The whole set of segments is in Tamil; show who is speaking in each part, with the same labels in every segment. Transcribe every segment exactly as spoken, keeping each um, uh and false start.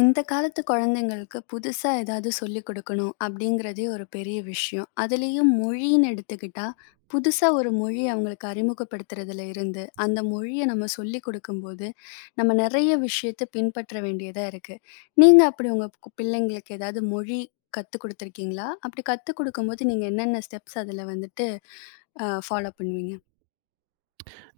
Speaker 1: இந்த காலத்து குழந்தைங்களுக்கு புதுசா ஏதாவது சொல்லிக் கொடுக்கணும் அப்படிங்கிறதே ஒரு பெரிய விஷயம். அதுலயும் மொழின்னு எடுத்துக்கிட்டா, புதுசா ஒரு மொழிய அவங்களுக்கு அறிமுகப்படுத்துறதுல இருந்து, அந்த மொழிய நம்ம சொல்லிக் கொடுக்கும்போது, நம்ம நெறைய விஷயத்த பின்பற்ற வேண்டியதா இருக்கு. நீங்க அப்படி உங்க கு பிள்ளைங்களுக்கு ஏதாவது மொழி கத்துக் குடுத்துருக்கீங்களா? அப்படி கத்துக் குடுக்கும்போது நீங்க என்னென்ன ஸ்டெப்ஸ் அதுல வந்துட்டு அ ஃபாலோ பண்ணுவீங்க?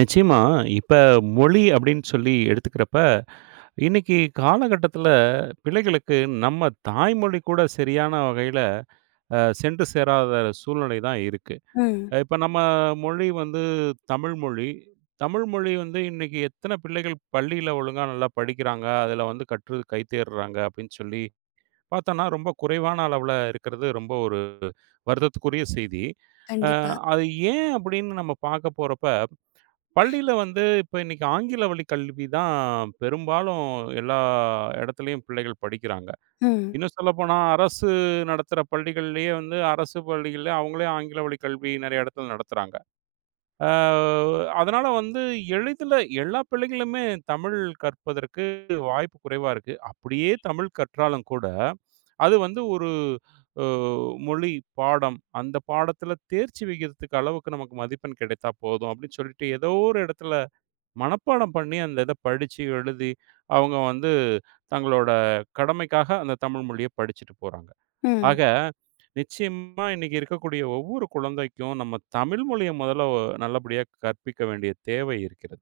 Speaker 2: நிச்சயமா. இப்ப மொழி அப்படின்னு சொல்லி எடுத்துக்கிறப்ப, இன்னைக்கு காலகட்டத்தில பிள்ளைகளுக்கு நம்ம தாய்மொழி கூட சரியான வகையில அ சென்று சேராத சூழ்நிலை தான் இருக்கு.
Speaker 1: ம்.
Speaker 2: இப்ப நம்ம மொழி வந்து தமிழ் மொழி. தமிழ் மொழி வந்து இன்னைக்கு எத்தன பிள்ளைகள் பள்ளியில ஒழுங்கா நல்லா படிக்கிறாங்க, அதில வந்து கற்று கைத்தேர்றாங்க அப்படின்னு சொல்லி பார்த்தோம்னா, ரொம்ப குறைவான அளவுல இருக்கிறது ரொம்ப ஒரு வருத்தத்துக்குரிய செய்தி. அ
Speaker 1: கண்டிப்பா.
Speaker 2: அது ஏன் அப்படின்னு நம்ம பார்க்க போறப்ப பள்ளியில வந்து இப்ப இன்னைக்கு ஆங்கில வழி கல்வி தான் பெரும்பாலும் எல்லா இடத்துலயும் பிள்ளைகள் படிக்கிறாங்க.
Speaker 1: ம்.
Speaker 2: இன்னும் சொல்லப்போனா அரசு நடத்துற பள்ளிகள்லயே வந்து அரசு பள்ளிகள்ல அவங்களே ஆங்கில வழி கல்வி நெறைய இடத்துல நடத்துறாங்க. அ அதனால வந்து எளிதில எல்லா பிள்ளைகளுமே தமிழ் கற்பதற்கு வாய்ப்பு குறைவா இருக்கு. அப்படியே தமிழ் கற்றாலும் கூட, அது வந்து ஒரு அ மொழி பாடம். அந்த பாடத்துல தேர்ச்சி விகிதத்துக்கு அளவுக்கு நமக்கு மதிப்பெண் கிடைத்தா போதும் அப்படின்னு சொல்லிட்டு ஏதோ ஒரு இடத்துல மனப்பாடம் பண்ணி அந்த இத படிச்சு, எழுதி அவங்க வந்து தங்களோட கடமைக்காக அந்த தமிழ் மொழிய படிச்சுட்டு போறாங்க.
Speaker 1: ம்.
Speaker 2: ஆக நிச்சயமா இன்னைக்கு இருக்கக்கூடிய ஒவ்வொரு குழந்தைக்கும் நம்ம தமிழ் மொழிய முதல்ல ஒ நல்லபடியா கற்பிக்க வேண்டிய தேவை இருக்கிறது.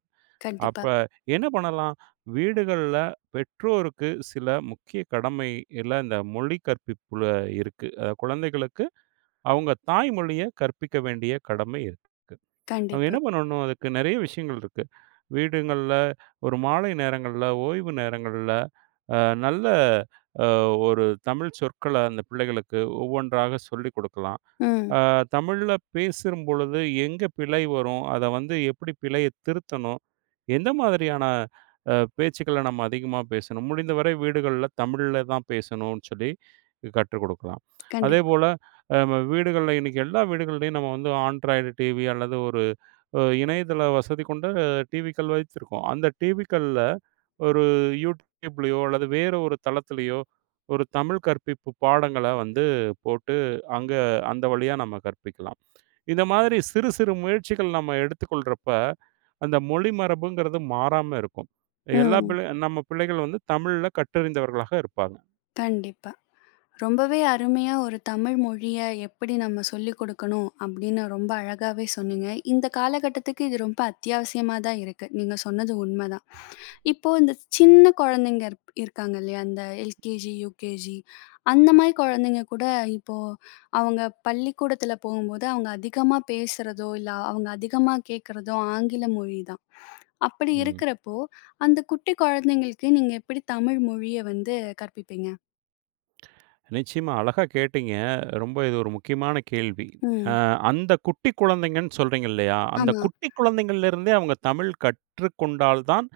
Speaker 2: அப்ப
Speaker 1: கண்டிப்பா,
Speaker 2: என்ன பண்ணலாம்? வீடுகள்ல பெற்றோருக்கு சில முக்கிய கடமையில இந்த மொழி கற்பிப்புல இருக்கு. அ குழந்தைகளுக்கு அவங்க தாய்மொழிய கற்பிக்க வேண்டிய கடமை இருக்கு. அவங்க
Speaker 1: கண்டிப்பா.
Speaker 2: என்ன பண்ணணும், அதுக்கு நெறைய விஷயங்கள் இருக்கு. வீடுங்கள்ல, ஒரு மாலை நேரங்கள்ல, ஓய்வு நேரங்கள்ல, அ நல்ல அ ஒரு தமிழ் சொற்கள அந்த பிள்ளைகளுக்கு ஒவ்வொன்றாக சொல்லிக் குடுக்கலாம்.
Speaker 1: ம்.
Speaker 2: அ தமிழ்ல பேசும்பொழுது எங்க பிழை வரும்? அத வந்து எப்படி பிழைய திருத்தணும்? எந்த மாதிரியான அ பேச்சுக்கள நம்ம அதிகமா பேசணும்? முடிந்தவரை வீடுகள்ல தமிழ்ல தான் பேசணும்னு சொல்லி கற்றுக் குடுக்கலாம்.
Speaker 1: கண்டிப்பா.
Speaker 2: அதேபோல அ நம்ம வீடுகள்ல இன்னைக்கு எல்லா வீடுகள்லயும் நம்ம வந்து ஆண்ட்ராய்டு டிவி அல்லது ஒரு அ இணையதள வசதி கொண்ட டிவிக்கள் வைத்திருக்கோம். அந்த டிவிக்கள்ல ஒரு YouTubeலயோ அல்லது வேற ஒரு தளத்திலயோ ஒரு தமிழ் கற்பிப்பு பாடங்கள வந்து போட்டு அங்க அந்த வழியா நம்ம கற்பிக்கலாம். இந்த மாதிரி சிறு சிறு முயற்சிகள் நம்ம எடுத்துக்கொள்றப்ப, அந்த மொழி மரபுங்கிறது மாறாம இருக்கும். எல்லா
Speaker 1: ம்.
Speaker 2: பிள்ளை நம்ம பிள்ளைகள் வந்து தமிழ்ல கற்றறிந்தவர்களாக இருப்பாங்க.
Speaker 1: கண்டிப்பா. ரொம்பவே அருமையா ஒரு தமிழ் மொழிய எப்படி நம்ம சொல்லிக் குடுக்கணும் அப்படின்னு ரொம்ப அழகாவே சொன்னீங்க. இந்த காலகட்டத்துக்கு இது ரொம்ப அத்தியாவசியமா தான் இருக்கு. நீங்க சொன்னது உண்மதான். இப்போ இந்த சின்ன குழந்தைங்க இருப் இருக்காங்க இல்லையா? அந்த எல்கேஜி, யுகேஜி அந்த மாரி குழந்தைங்க கூட இப்போ அவங்க பள்ளிக்கூடத்துல போகும்போது அவங்க அதிகமா பேசுறதோ, இல்ல அவங்க அதிகமா கேட்கிறதோ ஆங்கில மொழி தான். அப்படி
Speaker 2: ம்.
Speaker 1: இருக்கிறப்போ, அந்த குட்டி குழந்தைங்களுக்கு நீங்க எப்படி தமிழ் மொழிய வந்து கற்பிப்பீங்க?
Speaker 2: நிச்சயமா அழகா கேட்டீங்க. ரொம்ப இது ஒரு முக்கியமான கேள்வி. அ
Speaker 1: ம்.
Speaker 2: அந்த குட்டி குழந்தைங்கன்னு சொல்றீங்க இல்லையா? அந்த
Speaker 1: ஆமா.
Speaker 2: குட்டி குழந்தைங்கள்லேருந்தே அவங்க தமிழ் கற்றுக்கொண்டால் தான்,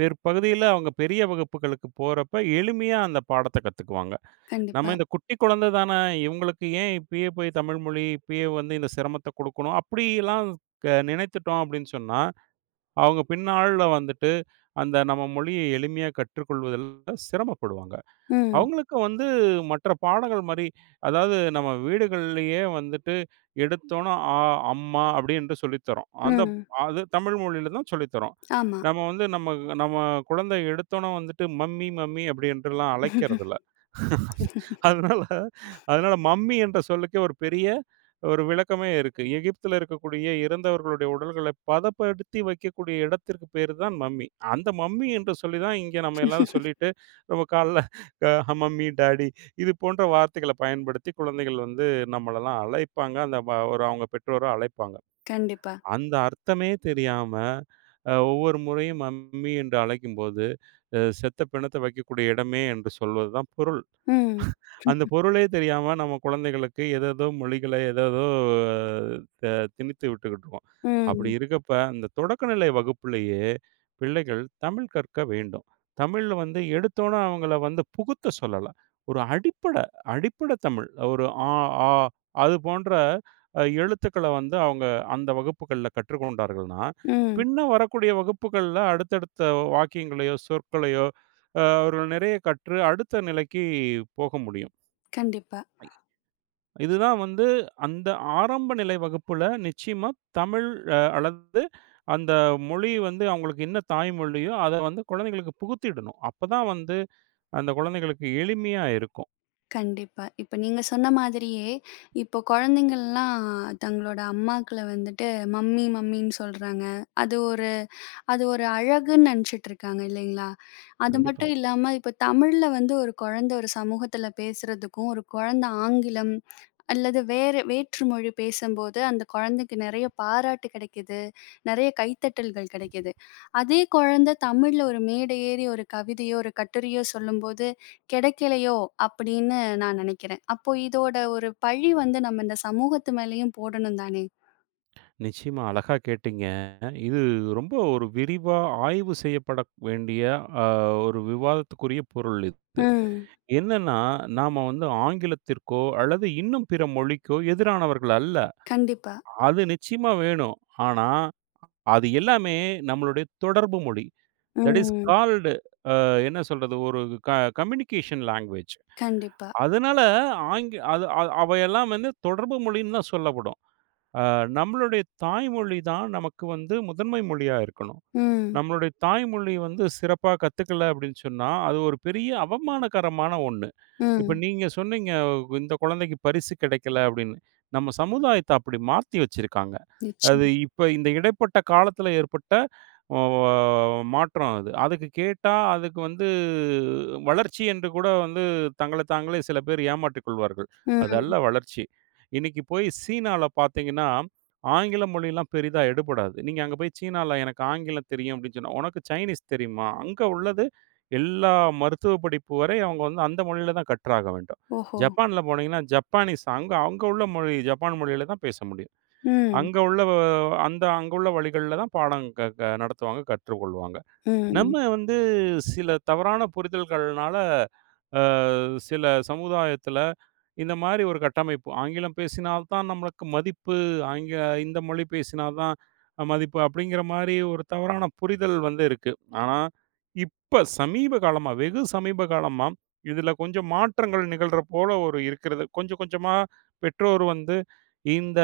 Speaker 2: பிற்பகுதியில அவங்க பெரிய வகுப்புகளுக்கு போறப்ப எளிமையா அந்த பாடத்த கத்துக்குவாங்க. நம்ம
Speaker 1: கண்டிப்பா.
Speaker 2: இந்த குட்டி குழந்தை தான, இவங்களுக்கு ஏன் இப்பயே போய் தமிழ் மொழி, இப்பயே வந்து இந்த சிரமத்த குடுக்கணும். அப்படிலாம் க நினைத்துட்டோம் அப்படின்னு சொன்னா, அவங்க பின்னாள்ல வந்துட்டு அந்த நம்ம மொழிய எளிமையா கற்றுக்கொள்வதில சிரமப்படுவாங்க.
Speaker 1: ம்,
Speaker 2: அவங்களுக்கு வந்து மற்ற பாடங்கள் மாரி, அதாவது நம்ம வீடுகள்லயே வந்துட்டு எடுத்தோன ஆ, அம்மா அப்படின்னு சொல்லித் தர்றோம். அந்த
Speaker 1: ம்.
Speaker 2: அது தமிழ் மொழியில தான் சொல்லித் தர்றோம்.
Speaker 1: ஆமா.
Speaker 2: நம்ம வந்து நம்ம நம்ம குழந்தை எடுத்தோன வந்துட்டு மம்மி, மம்மி அப்படின்ட்டுலாம் அழைக்கிறதில்ல. அதனால அதனால மம்மி என்ற சொல்லுக்கே ஒரு பெரிய ஒரு விளக்கமே இருக்கு. எகிப்தில இருக்கக்கூடிய இறந்தவர்களுடைய உடல்கள பதப்படுத்தி வைக்கக்கூடிய இடத்திற்கு பேரு தான் மம்மி. அந்த மம்மி என்று சொல்லி தான் இங்க நம்ம எல்லாரும் சொல்லிட்டு, நம்ம கால்ல அ மம்மி, டாடி இது போன்ற வார்த்தைகள பயன்படுத்தி குழந்தைகள் வந்து நம்மளலாம் அழைப்பாங்க. அந்த வ ஒரு அவங்க பெற்றோர அழைப்பாங்க.
Speaker 1: கண்டிப்பா.
Speaker 2: அந்த அர்த்தமே தெரியாம, அ ஒவ்வொரு முறையும் மம்மி என்று அழைக்கும்போது, அ செத்த பிணத்த வைக்கக்கூடிய இடமே என்று சொல்வது தான் பொருள்.
Speaker 1: ம்.
Speaker 2: அந்த பொருளே தெரியாம நம்ம குழந்தைகளுக்கு ஏதேதோ மொழிகள ஏதேதோ த திணித்து விட்டுக்கிட்டு இருக்கோம். அப்படி
Speaker 1: ம்,
Speaker 2: இருக்கப்ப, இந்த தொடக்கநிலை வகுப்பிலேயே பிள்ளைகள் தமிழ் கற்க வேண்டும். தமிழ்ல வந்து எடுத்தோன அவங்கள வந்து புகுத்த சொல்லல. ஒரு அடிப்படை அடிப்படை தமிழ். ஒரு ஆ, ஆ அது போன்ற அ எழுத்துக்கள வந்து அவங்க அந்த வகுப்புகள்ல கற்றுக்கொண்டார்கள்னா,
Speaker 1: ம்.
Speaker 2: பின்ன வரக்கூடிய வகுப்புகள்ல அடுத்தடுத்த வாக்கியங்களையோ, சொற்களையோ அ அவர்கள் நிறைய கற்று அடுத்த நிலைக்கு போக முடியும்.
Speaker 1: கண்டிப்பா,
Speaker 2: இதுதான் வந்து அந்த ஆரம்ப நிலை வகுப்புல நிச்சயமா தமிழ் அ அல்லது அந்த மொழி வந்து அவங்களுக்கு என்ன தாய்மொழியோ, அத வந்து குழந்தைகளுக்கு புகுத்திடணும். அப்பதான் வந்து அந்த குழந்தைகளுக்கு எளிமையா இருக்கும்.
Speaker 1: கண்டிப்பா. இப்ப நீங்க சொன்ன மாதிரியே, இப்போ குழந்தைங்கள்லாம் தங்களோட அம்மாக்கள வந்துட்டு மம்மி, மம்மின்னு சொல்றாங்க. அது ஒரு அது ஒரு அழகுன்னு நெனச்சுட்டு இருக்காங்க இல்லைங்களா? அது
Speaker 2: கண்டிப்பா.
Speaker 1: மட்டும் இல்லாம இப்ப தமிழ்ல வந்து ஒரு குழந்தை ஒரு சமூகத்துல பேசுறதுக்கும், ஒரு குழந்தை ஆங்கிலம் அல்லது வேற வேற்று மொழி பேசும்போது, அந்த குழந்தைக்கு நெறைய பாராட்டு கிடைக்குது, நெறைய கைத்தட்டல்கள் கிடைக்குது. அதே குழந்தை தமிழ்ல ஒரு மேடை ஏறி ஒரு கவிதையோ, ஒரு கட்டுரையோ சொல்லும்போது கிடைக்கலையோ! அப்படின்னு நான் நெனைக்கிறேன். அப்போ இதோட ஒரு பழி வந்து நம்ம இந்த சமூகத்து மேலயும் போடணும் தானே!
Speaker 2: நிச்சயமா அழகா கேட்டீங்க. இது ரொம்ப ஒரு விரிவா ஆய்வு செய்யப்பட வேண்டிய அ ஒரு விவாதத்துக்குரிய பொருள் இது.
Speaker 1: ம்.
Speaker 2: என்னன்னா, நாம வந்து ஆங்கிலத்திற்கோ அல்லது இன்னும் பிற மொழிக்கோ எதிரானவர்கள் அல்ல.
Speaker 1: கண்டிப்பா.
Speaker 2: அது நிச்சயமா வேணும். ஆனா அது எல்லாமே நம்மளுடைய தொடர்பு மொழி. That is
Speaker 1: hmm.
Speaker 2: Called uh என்ன சொல்றது? ஒரு க கம்யூனிகேஷன் லாங்குவேஜ்.
Speaker 1: கண்டிப்பா.
Speaker 2: அதனால ஆங்கி அது அ அவையெல்லாம் வந்து தொடர்பு மொழின்னு தான் சொல்லப்படும். அ நம்மளுடைய தாய்மொழி தான் நமக்கு வந்து முதன்மை மொழியா இருக்கணும்.
Speaker 1: ம்.
Speaker 2: நம்மளுடைய தாய்மொழி வந்து சிறப்பா கத்துக்கல அப்படின்னு சொன்னா, அது ஒரு பெரிய அவமானகரமான ஒண்ணு. இப்ப
Speaker 1: ம்.
Speaker 2: நீங்க சொன்னீங்க, இந்த குழந்தைக்கு பரிசு கிடைக்கல அப்படின்னு. நம்ம சமுதாயத்த அப்படி மாத்தி வச்சிருக்காங்க. அது
Speaker 1: நிச்சயம்.
Speaker 2: இப்ப இந்த இடைப்பட்ட காலத்துல ஏற்பட்ட ஒ மாற்றம் அது. அதுக்கு கேட்டா, அதுக்கு வந்து வளர்ச்சி என்று கூட வந்து தங்கள தாங்களே சில பேர் ஏமாற்றிக் கொள்வார்கள். அது அல்ல
Speaker 1: ம்.
Speaker 2: வளர்ச்சி. இன்னைக்கு போய் சீனால பார்த்தீங்கன்னா ஆங்கில மொழிலாம் பெரிதா எடுபடாது. நீங்க அங்க போய் சீனால எனக்கு ஆங்கிலம் தெரியும் அப்படின்னு சொன்னா, "உனக்கு சைனீஸ் தெரியுமா?" அங்க உள்ளது எல்லா மருத்துவ படிப்பு வரை அவங்க வந்து அந்த மொழியில தான் கற்றாக வேண்டும்.
Speaker 1: ஓஹோ!
Speaker 2: ஜப்பான்ல போனீங்கன்னா, ஜப்பானீஸ் அங்க அங்க உள்ள மொழி ஜப்பான் மொழியில தான் பேச முடியும்.
Speaker 1: ம்.
Speaker 2: அங்க உள்ள வ- அந்த அங்க உள்ள வழிகள்ல தான் பாடம் க க நடத்துவாங்க, கற்றுக்கொள்வாங்க. நம்ம
Speaker 1: ம்.
Speaker 2: வந்து சில தவறான புரிதல்கள்னால, அ சில சமுதாயத்தில இந்த மாரி ஒரு கட்டமைப்பு. ஆங்கிலம் பேசினால் தான் நம்மளுக்கு மதிப்பு, ஆங்க இந்த மொழி பேசினால் தான் மதிப்பு அப்படிங்கிற மாரி ஒரு தவறான புரிதல் வந்து இருக்கு. ஆனா, இப்ப சமீப காலமா, வெகு சமீப காலமா இதில கொஞ்சம் மாற்றங்கள் நிகழ்ற போல ஒரு இருக்கிறது. கொஞ்சம் கொஞ்சமா பெற்றோர் வந்து இந்த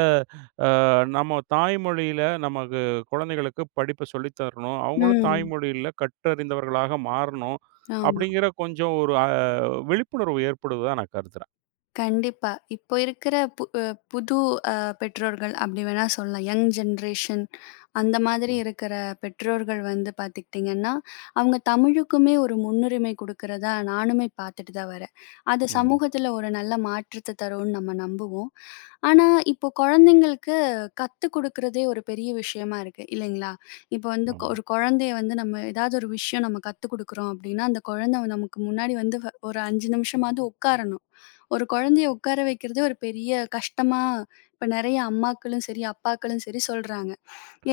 Speaker 2: நம்ம தாய்மொழியில நமக்கு குழந்தைகளுக்கு படிப்ப சொல்லி தரணும். அவங்களும்
Speaker 1: ம்.
Speaker 2: தாய்மொழியில கற்றறிந்தவர்களாக மாறணும்.
Speaker 1: ஆமா.
Speaker 2: அப்படிங்கிற கொஞ்சம் ஒரு அ விழிப்புணர்வு ஏற்படுவதா நான் கருதுறேன்.
Speaker 1: கண்டிப்பா. இப்போ இருக்கிற பு அ புது அ பெற்றோர்கள் அப்படி வேணா சொல்லலாம். யங் ஜென்ரேஷன் அந்த மாதிரி
Speaker 2: ம்.
Speaker 1: இருக்கிற பெற்றோர்கள் வந்து பார்த்துக்கிட்டிங்கன்னா, அவங்க தமிழுக்குமே ஒரு முன்னுரிமை குடுக்கிறதா நானுமே பார்த்துட்டு தான் வரேன். அது
Speaker 2: ம்.
Speaker 1: சமூகத்தில ஒரு நல்ல மாற்றத்த தரும்னு நம்ம நம்புவோம். ஆனா, இப்போ குழந்தைங்களுக்கு கத்துக் குடுக்கிறதே ஒரு பெரிய விஷயமா இருக்கு இல்லைங்களா? இப்போ வந்து கொ
Speaker 2: ஆமா,
Speaker 1: ஒரு குழந்தைய வந்து நம்ம ஏதாவது ஒரு விஷயம் நம்ம கத்துக் குடுக்குறோம் அப்படின்னா, அந்த குழந்தை நமக்கு முன்னாடி வந்து ஒரு ஐந்து நிமிஷமாவது உட்காரணும். ஒரு குழந்தைய உட்கார வைக்கிறதே ஒரு பெரிய கஷ்டமா இப்ப நெறைய அம்மாக்களும் சரி, அப்பாக்களும் சரி சொல்றாங்க.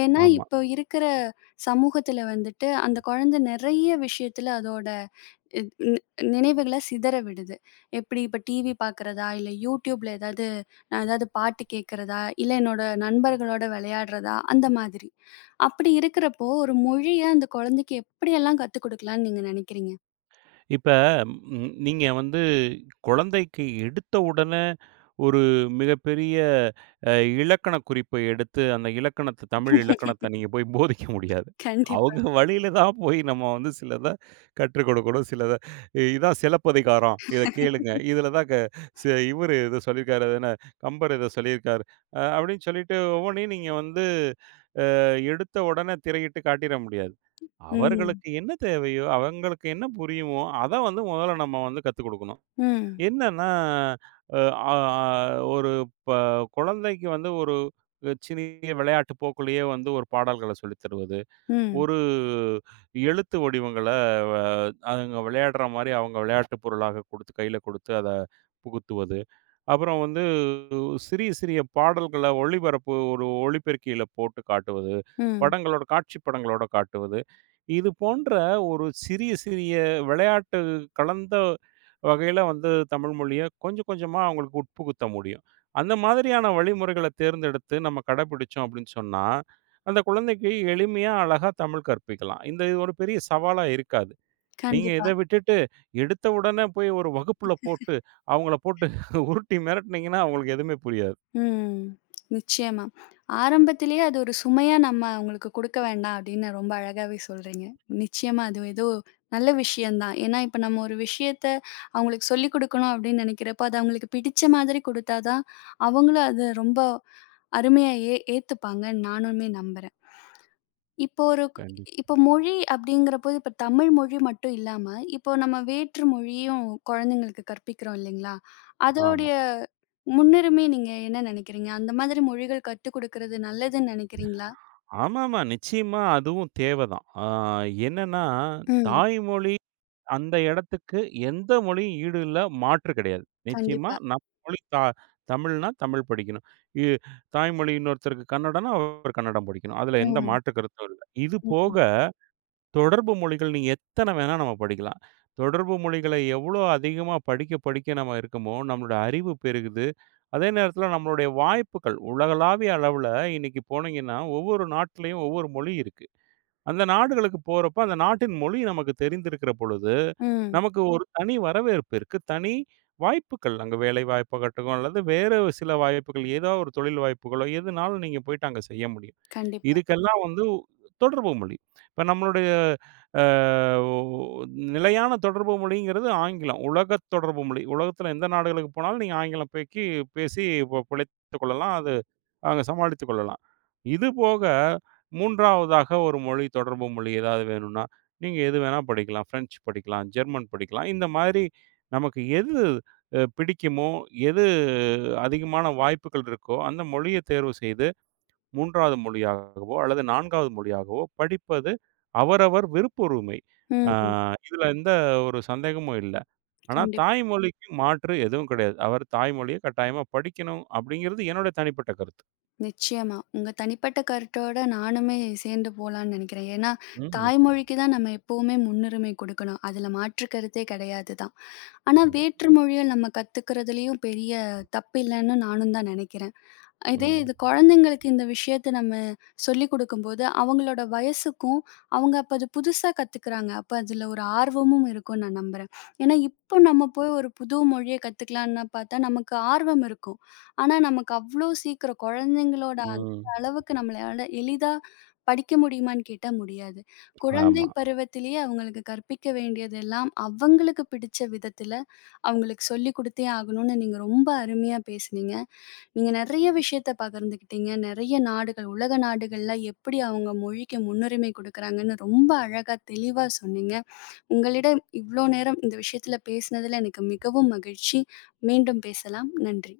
Speaker 1: ஏன்னா,
Speaker 2: ஆமா.
Speaker 1: இப்போ இருக்கிற சமூகத்துல வந்துட்டு அந்த குழந்தை நெறைய விஷயத்துல அதோட இ நி நினைவுகள சிதற விடுது. எப்படி இப்ப டிவி பார்க்கிறதா, இல்ல YouTubeல ஏதாவது நான் ஏதாவது பாட்டு கேட்கிறதா, இல்ல என்னோட நண்பர்களோட விளையாடுறதா அந்த மாதிரி. அப்படி இருக்கிறப்போ ஒரு மொழிய அந்த குழந்தைக்கு எப்படியெல்லாம் கத்துக் குடுக்கலாம்ன்னு நீங்க நினைக்கிறீங்க?
Speaker 2: இப்ப ம், நீங்க வந்து குழந்தைக்கு எடுத்த உடனே ஒரு மிகப்பெரிய அ, இலக்கண குறிப்பை எடுத்து அந்த இலக்கணத்தை தமிழ் இலக்கணத்தை நீங்க போய் போதிக்க முடியாது.
Speaker 1: கண்டிப்பா.
Speaker 2: அவங்க வழியில தான் போய் நம்ம வந்து சிலத கற்றுக் கொடுக்கணும். சிலத இதான் சிலப்பதிகாரம். இத கேளுங்க. இதுல தான் க சி இவரு இத சொல்லியிருக்காரு. அது என்ன கம்பர் இத சொல்லியிருக்காரு. அ, அப்படின்னு சொல்லிட்டு ஒவ்வொன்னையும் நீங்க வந்து எடுத்த உடனே திரையிட்டு காட்டிற முடியாது.
Speaker 1: ம்.
Speaker 2: அவர்களுக்கு என்ன தேவையோ, அவங்களுக்கு என்ன புரியுமோ, அத வந்து முதல்ல நம்ம வந்து கத்துக் குடுக்கணும்.
Speaker 1: ம்.
Speaker 2: என்னன்னா, அ ஆ ஒரு ப குழந்தைக்கு வந்து ஒரு சிறிய விளையாட்டு போக்குலயே வந்து ஒரு பாடல்கள சொல்லித் தருவது.
Speaker 1: ம்.
Speaker 2: ஒரு எழுத்து வடிவங்கள அ அவங்க விளையாடுற மாரி அவங்க விளையாட்டு பொருளாக குடுத்து கையில குடுத்து அத புகுத்துவது. அப்புறம் வந்து சிறிய, சிறிய பாடல்கள ஒளிபரப்பு ஒரு ஒளிபெருக்கியில போட்டு காட்டுவது.
Speaker 1: ம்.
Speaker 2: படங்களோட காட்சி படங்களோட காட்டுவது. இது போன்ற ஒரு சிறிய, சிறிய விளையாட்டு கலந்த வகையில வந்து தமிழ் மொழிய கொஞ்சம் கொஞ்சமா அவங்களுக்கு உட்புகுத்த முடியும். அந்த மாதிரியான வழிமுறைகள தேர்ந்தெடுத்து நம்ம கடைபிடிச்சோம் அப்படின்னு சொன்னா, அந்த குழந்தைக்கு எளிமையா, அழகா தமிழ் கற்பிக்கலாம். இந்த இது ஒரு பெரிய சவாலா இருக்காது. நீங்க இத
Speaker 1: கண்டிப்பா.
Speaker 2: விட்டுட்டு, எடுத்த உடனே போய் ஒரு வகுப்புல போட்டு, அவங்கள போட்டு உருட்டி மிரட்டுனீங்கன்னா, அவங்களுக்கு எதுவுமே புரியாது.
Speaker 1: ம். நிச்சயமா. ஆரம்பத்திலேயே அது ஒரு சுமையா நம்ம அவங்களுக்கு குடுக்க வேண்டாம் அப்படின்னு ரொம்ப அழகாவே சொல்றீங்க. நிச்சயமா அது ஏதோ நல்ல விஷயம் தான். ஏன்னா இப்ப நம்ம ஒரு விஷயத்த அவங்களுக்கு சொல்லிக் குடுக்கணும் அப்படின்னு நெனைக்கிறப்ப, அது அவங்களுக்கு பிடிச்ச மாதிரி குடுத்தா தான், அவங்களும் அத ரொம்ப அருமையா ஏ ஏத்துப்பாங்கன்னு நானுமே நம்புறேன். இப்போ ஒரு க்
Speaker 2: கண்டிப்பா.
Speaker 1: இப்போ மொழி அப்படிங்கிறபோது, இப்போ தமிழ் மொழி மட்டும் இல்லாம, இப்போ நம்ம வேற்று மொழியும் குழந்தைங்களுக்கு கற்பிக்கிறோம் இல்லைங்களா?
Speaker 2: ஆமா.
Speaker 1: அதோடைய முன்னுரிமை நீங்க என்ன நினைக்கிறீங்க? அந்த மாதிரி மொழிகள் கத்துக் குடுக்கிறது நல்லதுன்னு நினைக்கிறீங்களா?
Speaker 2: ஆமாமா. நிச்சயமா அதுவும் தேவதான். ஆ என்னன்னா,
Speaker 1: ம்.
Speaker 2: தாய்மொழி அந்த இடத்துக்கு எந்த மொழியும் ஈடு இல்ல. மாற்று கிடையாது. நிச்சயமா
Speaker 1: கண்டிப்பா.
Speaker 2: நம்ம மொழி தா தமிழ்னா தமிழ் படிக்கணும். இ தாய்மொழி இன்னொருத்தருக்கு கன்னடம்னா, அவர் கன்னடம் படிக்கணும். அதுல எந்த
Speaker 1: ம்.
Speaker 2: மாற்று கருத்தும் இல்ல. இது
Speaker 1: ம்.
Speaker 2: போக தொடர்பு மொழிகள் நீங்க எத்தன வேணா நம்ம படிக்கலாம். தொடர்பு மொழிகளை எவ்வளோ அதிகமா படிக்க, படிக்க நம்ம இருக்கமோ, நம்மளோட அறிவு பெருகுது. அதே நேரத்தில நம்மளுடைய வாய்ப்புகள் உலகளாவிய அளவுல இன்னைக்கு போனீங்கன்னா, ஒவ்வொரு நாட்டிலேயும் ஒவ்வொரு மொழி இருக்கு. அந்த நாடுகளுக்கு போறப்ப, அந்த நாட்டின் மொழி நமக்கு தெரிந்திருக்கிற பொழுது,
Speaker 1: ம்.
Speaker 2: நமக்கு ம். ஒரு தனி வரவேற்பு இருக்கு. தனி வாய்ப்புகள் அங்க வேலை வாய்ப்பாகட்டும் அல்லது வேறு சில வாய்ப்புகள், ஏதோ ஒரு தொழில் வாய்ப்புகளோ எதுனாலும் நீங்க போயிட்டு அங்க செய்ய முடியும். ம்.
Speaker 1: கண்டிப்பா.
Speaker 2: இதுக்கெல்லாம் வந்து தொடர்பு மொழி. இப்ப நம்மளுடைய அ ஒ நிலையான தொடர்பு மொழிங்கிறது ஆங்கிலம். உலகத் தொடர்பு மொழி. உலகத்தில எந்த நாடுகளுக்கு போனாலும் நீங்க ஆங்கிலம் பேக்கி பேசி பொ பிழைத்துக் கொள்ளலாம். அது அங்க சமாளித்துக் கொள்ளலாம். இது போக மூன்றாவதாக ஒரு மொழி தொடர்பு மொழி ஏதாவது வேணும்னா, நீங்க எது வேணா படிக்கலாம். பிரெஞ்சு படிக்கலாம், ஜெர்மன் படிக்கலாம். இந்த மாதிரி நமக்கு எது அ பிடிக்குமோ, எது அதிகமான வாய்ப்புகள் இருக்கோ, அந்த மொழிய தேர்வு செய்து மூன்றாவது மொழியாகவோ, அல்லது நான்காவது மொழியாகவோ படிப்பது அவரவர் விருப்புரிமை. ஆ
Speaker 1: ம்.
Speaker 2: இதுல எந்த ஒரு சந்தேகமும் இல்ல. ஆனா
Speaker 1: கண்டிப்பா.
Speaker 2: தாய்மொழிக்கு மாற்று எதுவும் கிடையாது. அவர் தாய்மொழிய கட்டாயமா படிக்கணும் அப்படிங்கிறது என்னுடைய தனிப்பட்ட கருத்து.
Speaker 1: நிச்சயமா. உங்க தனிப்பட்ட கருத்தோட நானுமே சேர்ந்து போலான்னு நினைக்கிறேன். ஏன்னா,
Speaker 2: ம்.
Speaker 1: தாய்மொழிக்கு தான் நம்ம எப்பவுமே முன்னுரிமை கொடுக்கணும். அதுல மாற்று கருத்தே கிடையாது தான். ஆனா,
Speaker 2: கண்டிப்பா.
Speaker 1: வேற்று மொழிய நம்ம கத்துக்கிறதுலயும் பெரிய தப்பில்லன்னு நானும் தான் நினைக்கிறேன். இதே
Speaker 2: ம்.
Speaker 1: இது குழந்தைங்களுக்கு இந்த விஷயத்த நம்ம சொல்லிக் குடுக்கும்போது, அவங்களோட வயசுக்கும், அவங்க அப்ப அது புதுசா கத்துக்கிறாங்க. அப்ப அதுல ஒரு ஆர்வமும் இருக்கும்னு நான் நம்புறேன். ஏன்னா, இப்போ நம்ம போய் ஒரு புது மொழிய கத்துக்கலான்னு பார்த்தா, நமக்கு ஆர்வம் இருக்கும். ஆனா, நமக்கு அவ்ளோ சீக்கிரம் குழந்தைங்களோட அந்த
Speaker 2: ம்.
Speaker 1: அளவுக்கு நம்மளால எளிதா படிக்க முடியுமான்னு கேட்டா முடியாது. குழந்தை
Speaker 2: ஆமா.
Speaker 1: பருவத்திலேயே அவங்களுக்கு கற்பிக்க வேண்டியதெல்லாம், அவங்களுக்கு பிடிச்ச விதத்தில அவங்களுக்கு சொல்லிக் குடுத்தே ஆகணும்னு நீங்க ரொம்ப அருமையா பேசுனீங்க. நீங்க நெறைய விஷயத்த பகிர்ந்துக்கிட்டீங்க. நெறைய நாடுகள், உலக நாடுகள்ல எப்படி அவங்க மொழிக்கு முன்னுரிமை குடுக்குறாங்கன்னு ரொம்ப அழகா, தெளிவா சொன்னீங்க. உங்களிடம் இவ்ளோ நேரம் இந்த விஷயத்துல பேசினதுல எனக்கு மிகவும் மகிழ்ச்சி. மீண்டும் பேசலாம். நன்றி.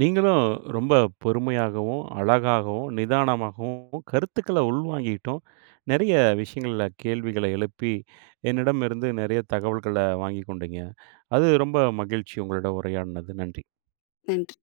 Speaker 2: நீங்களும் ரொம்ப பொறுமையாகவும், அழகாகவும், நிதானமாகவும் கருத்துக்கள உள்வாங்கிட்டும், நெறைய விஷயங்கள்ல கேள்விகள எழுப்பி என்னிடமிருந்து நெறைய தகவல்கள வாங்கிக் கொண்டீங்க. அது ரொம்ப மகிழ்ச்சி உங்களோட உரையாடினது. நன்றி.
Speaker 1: நன்றி.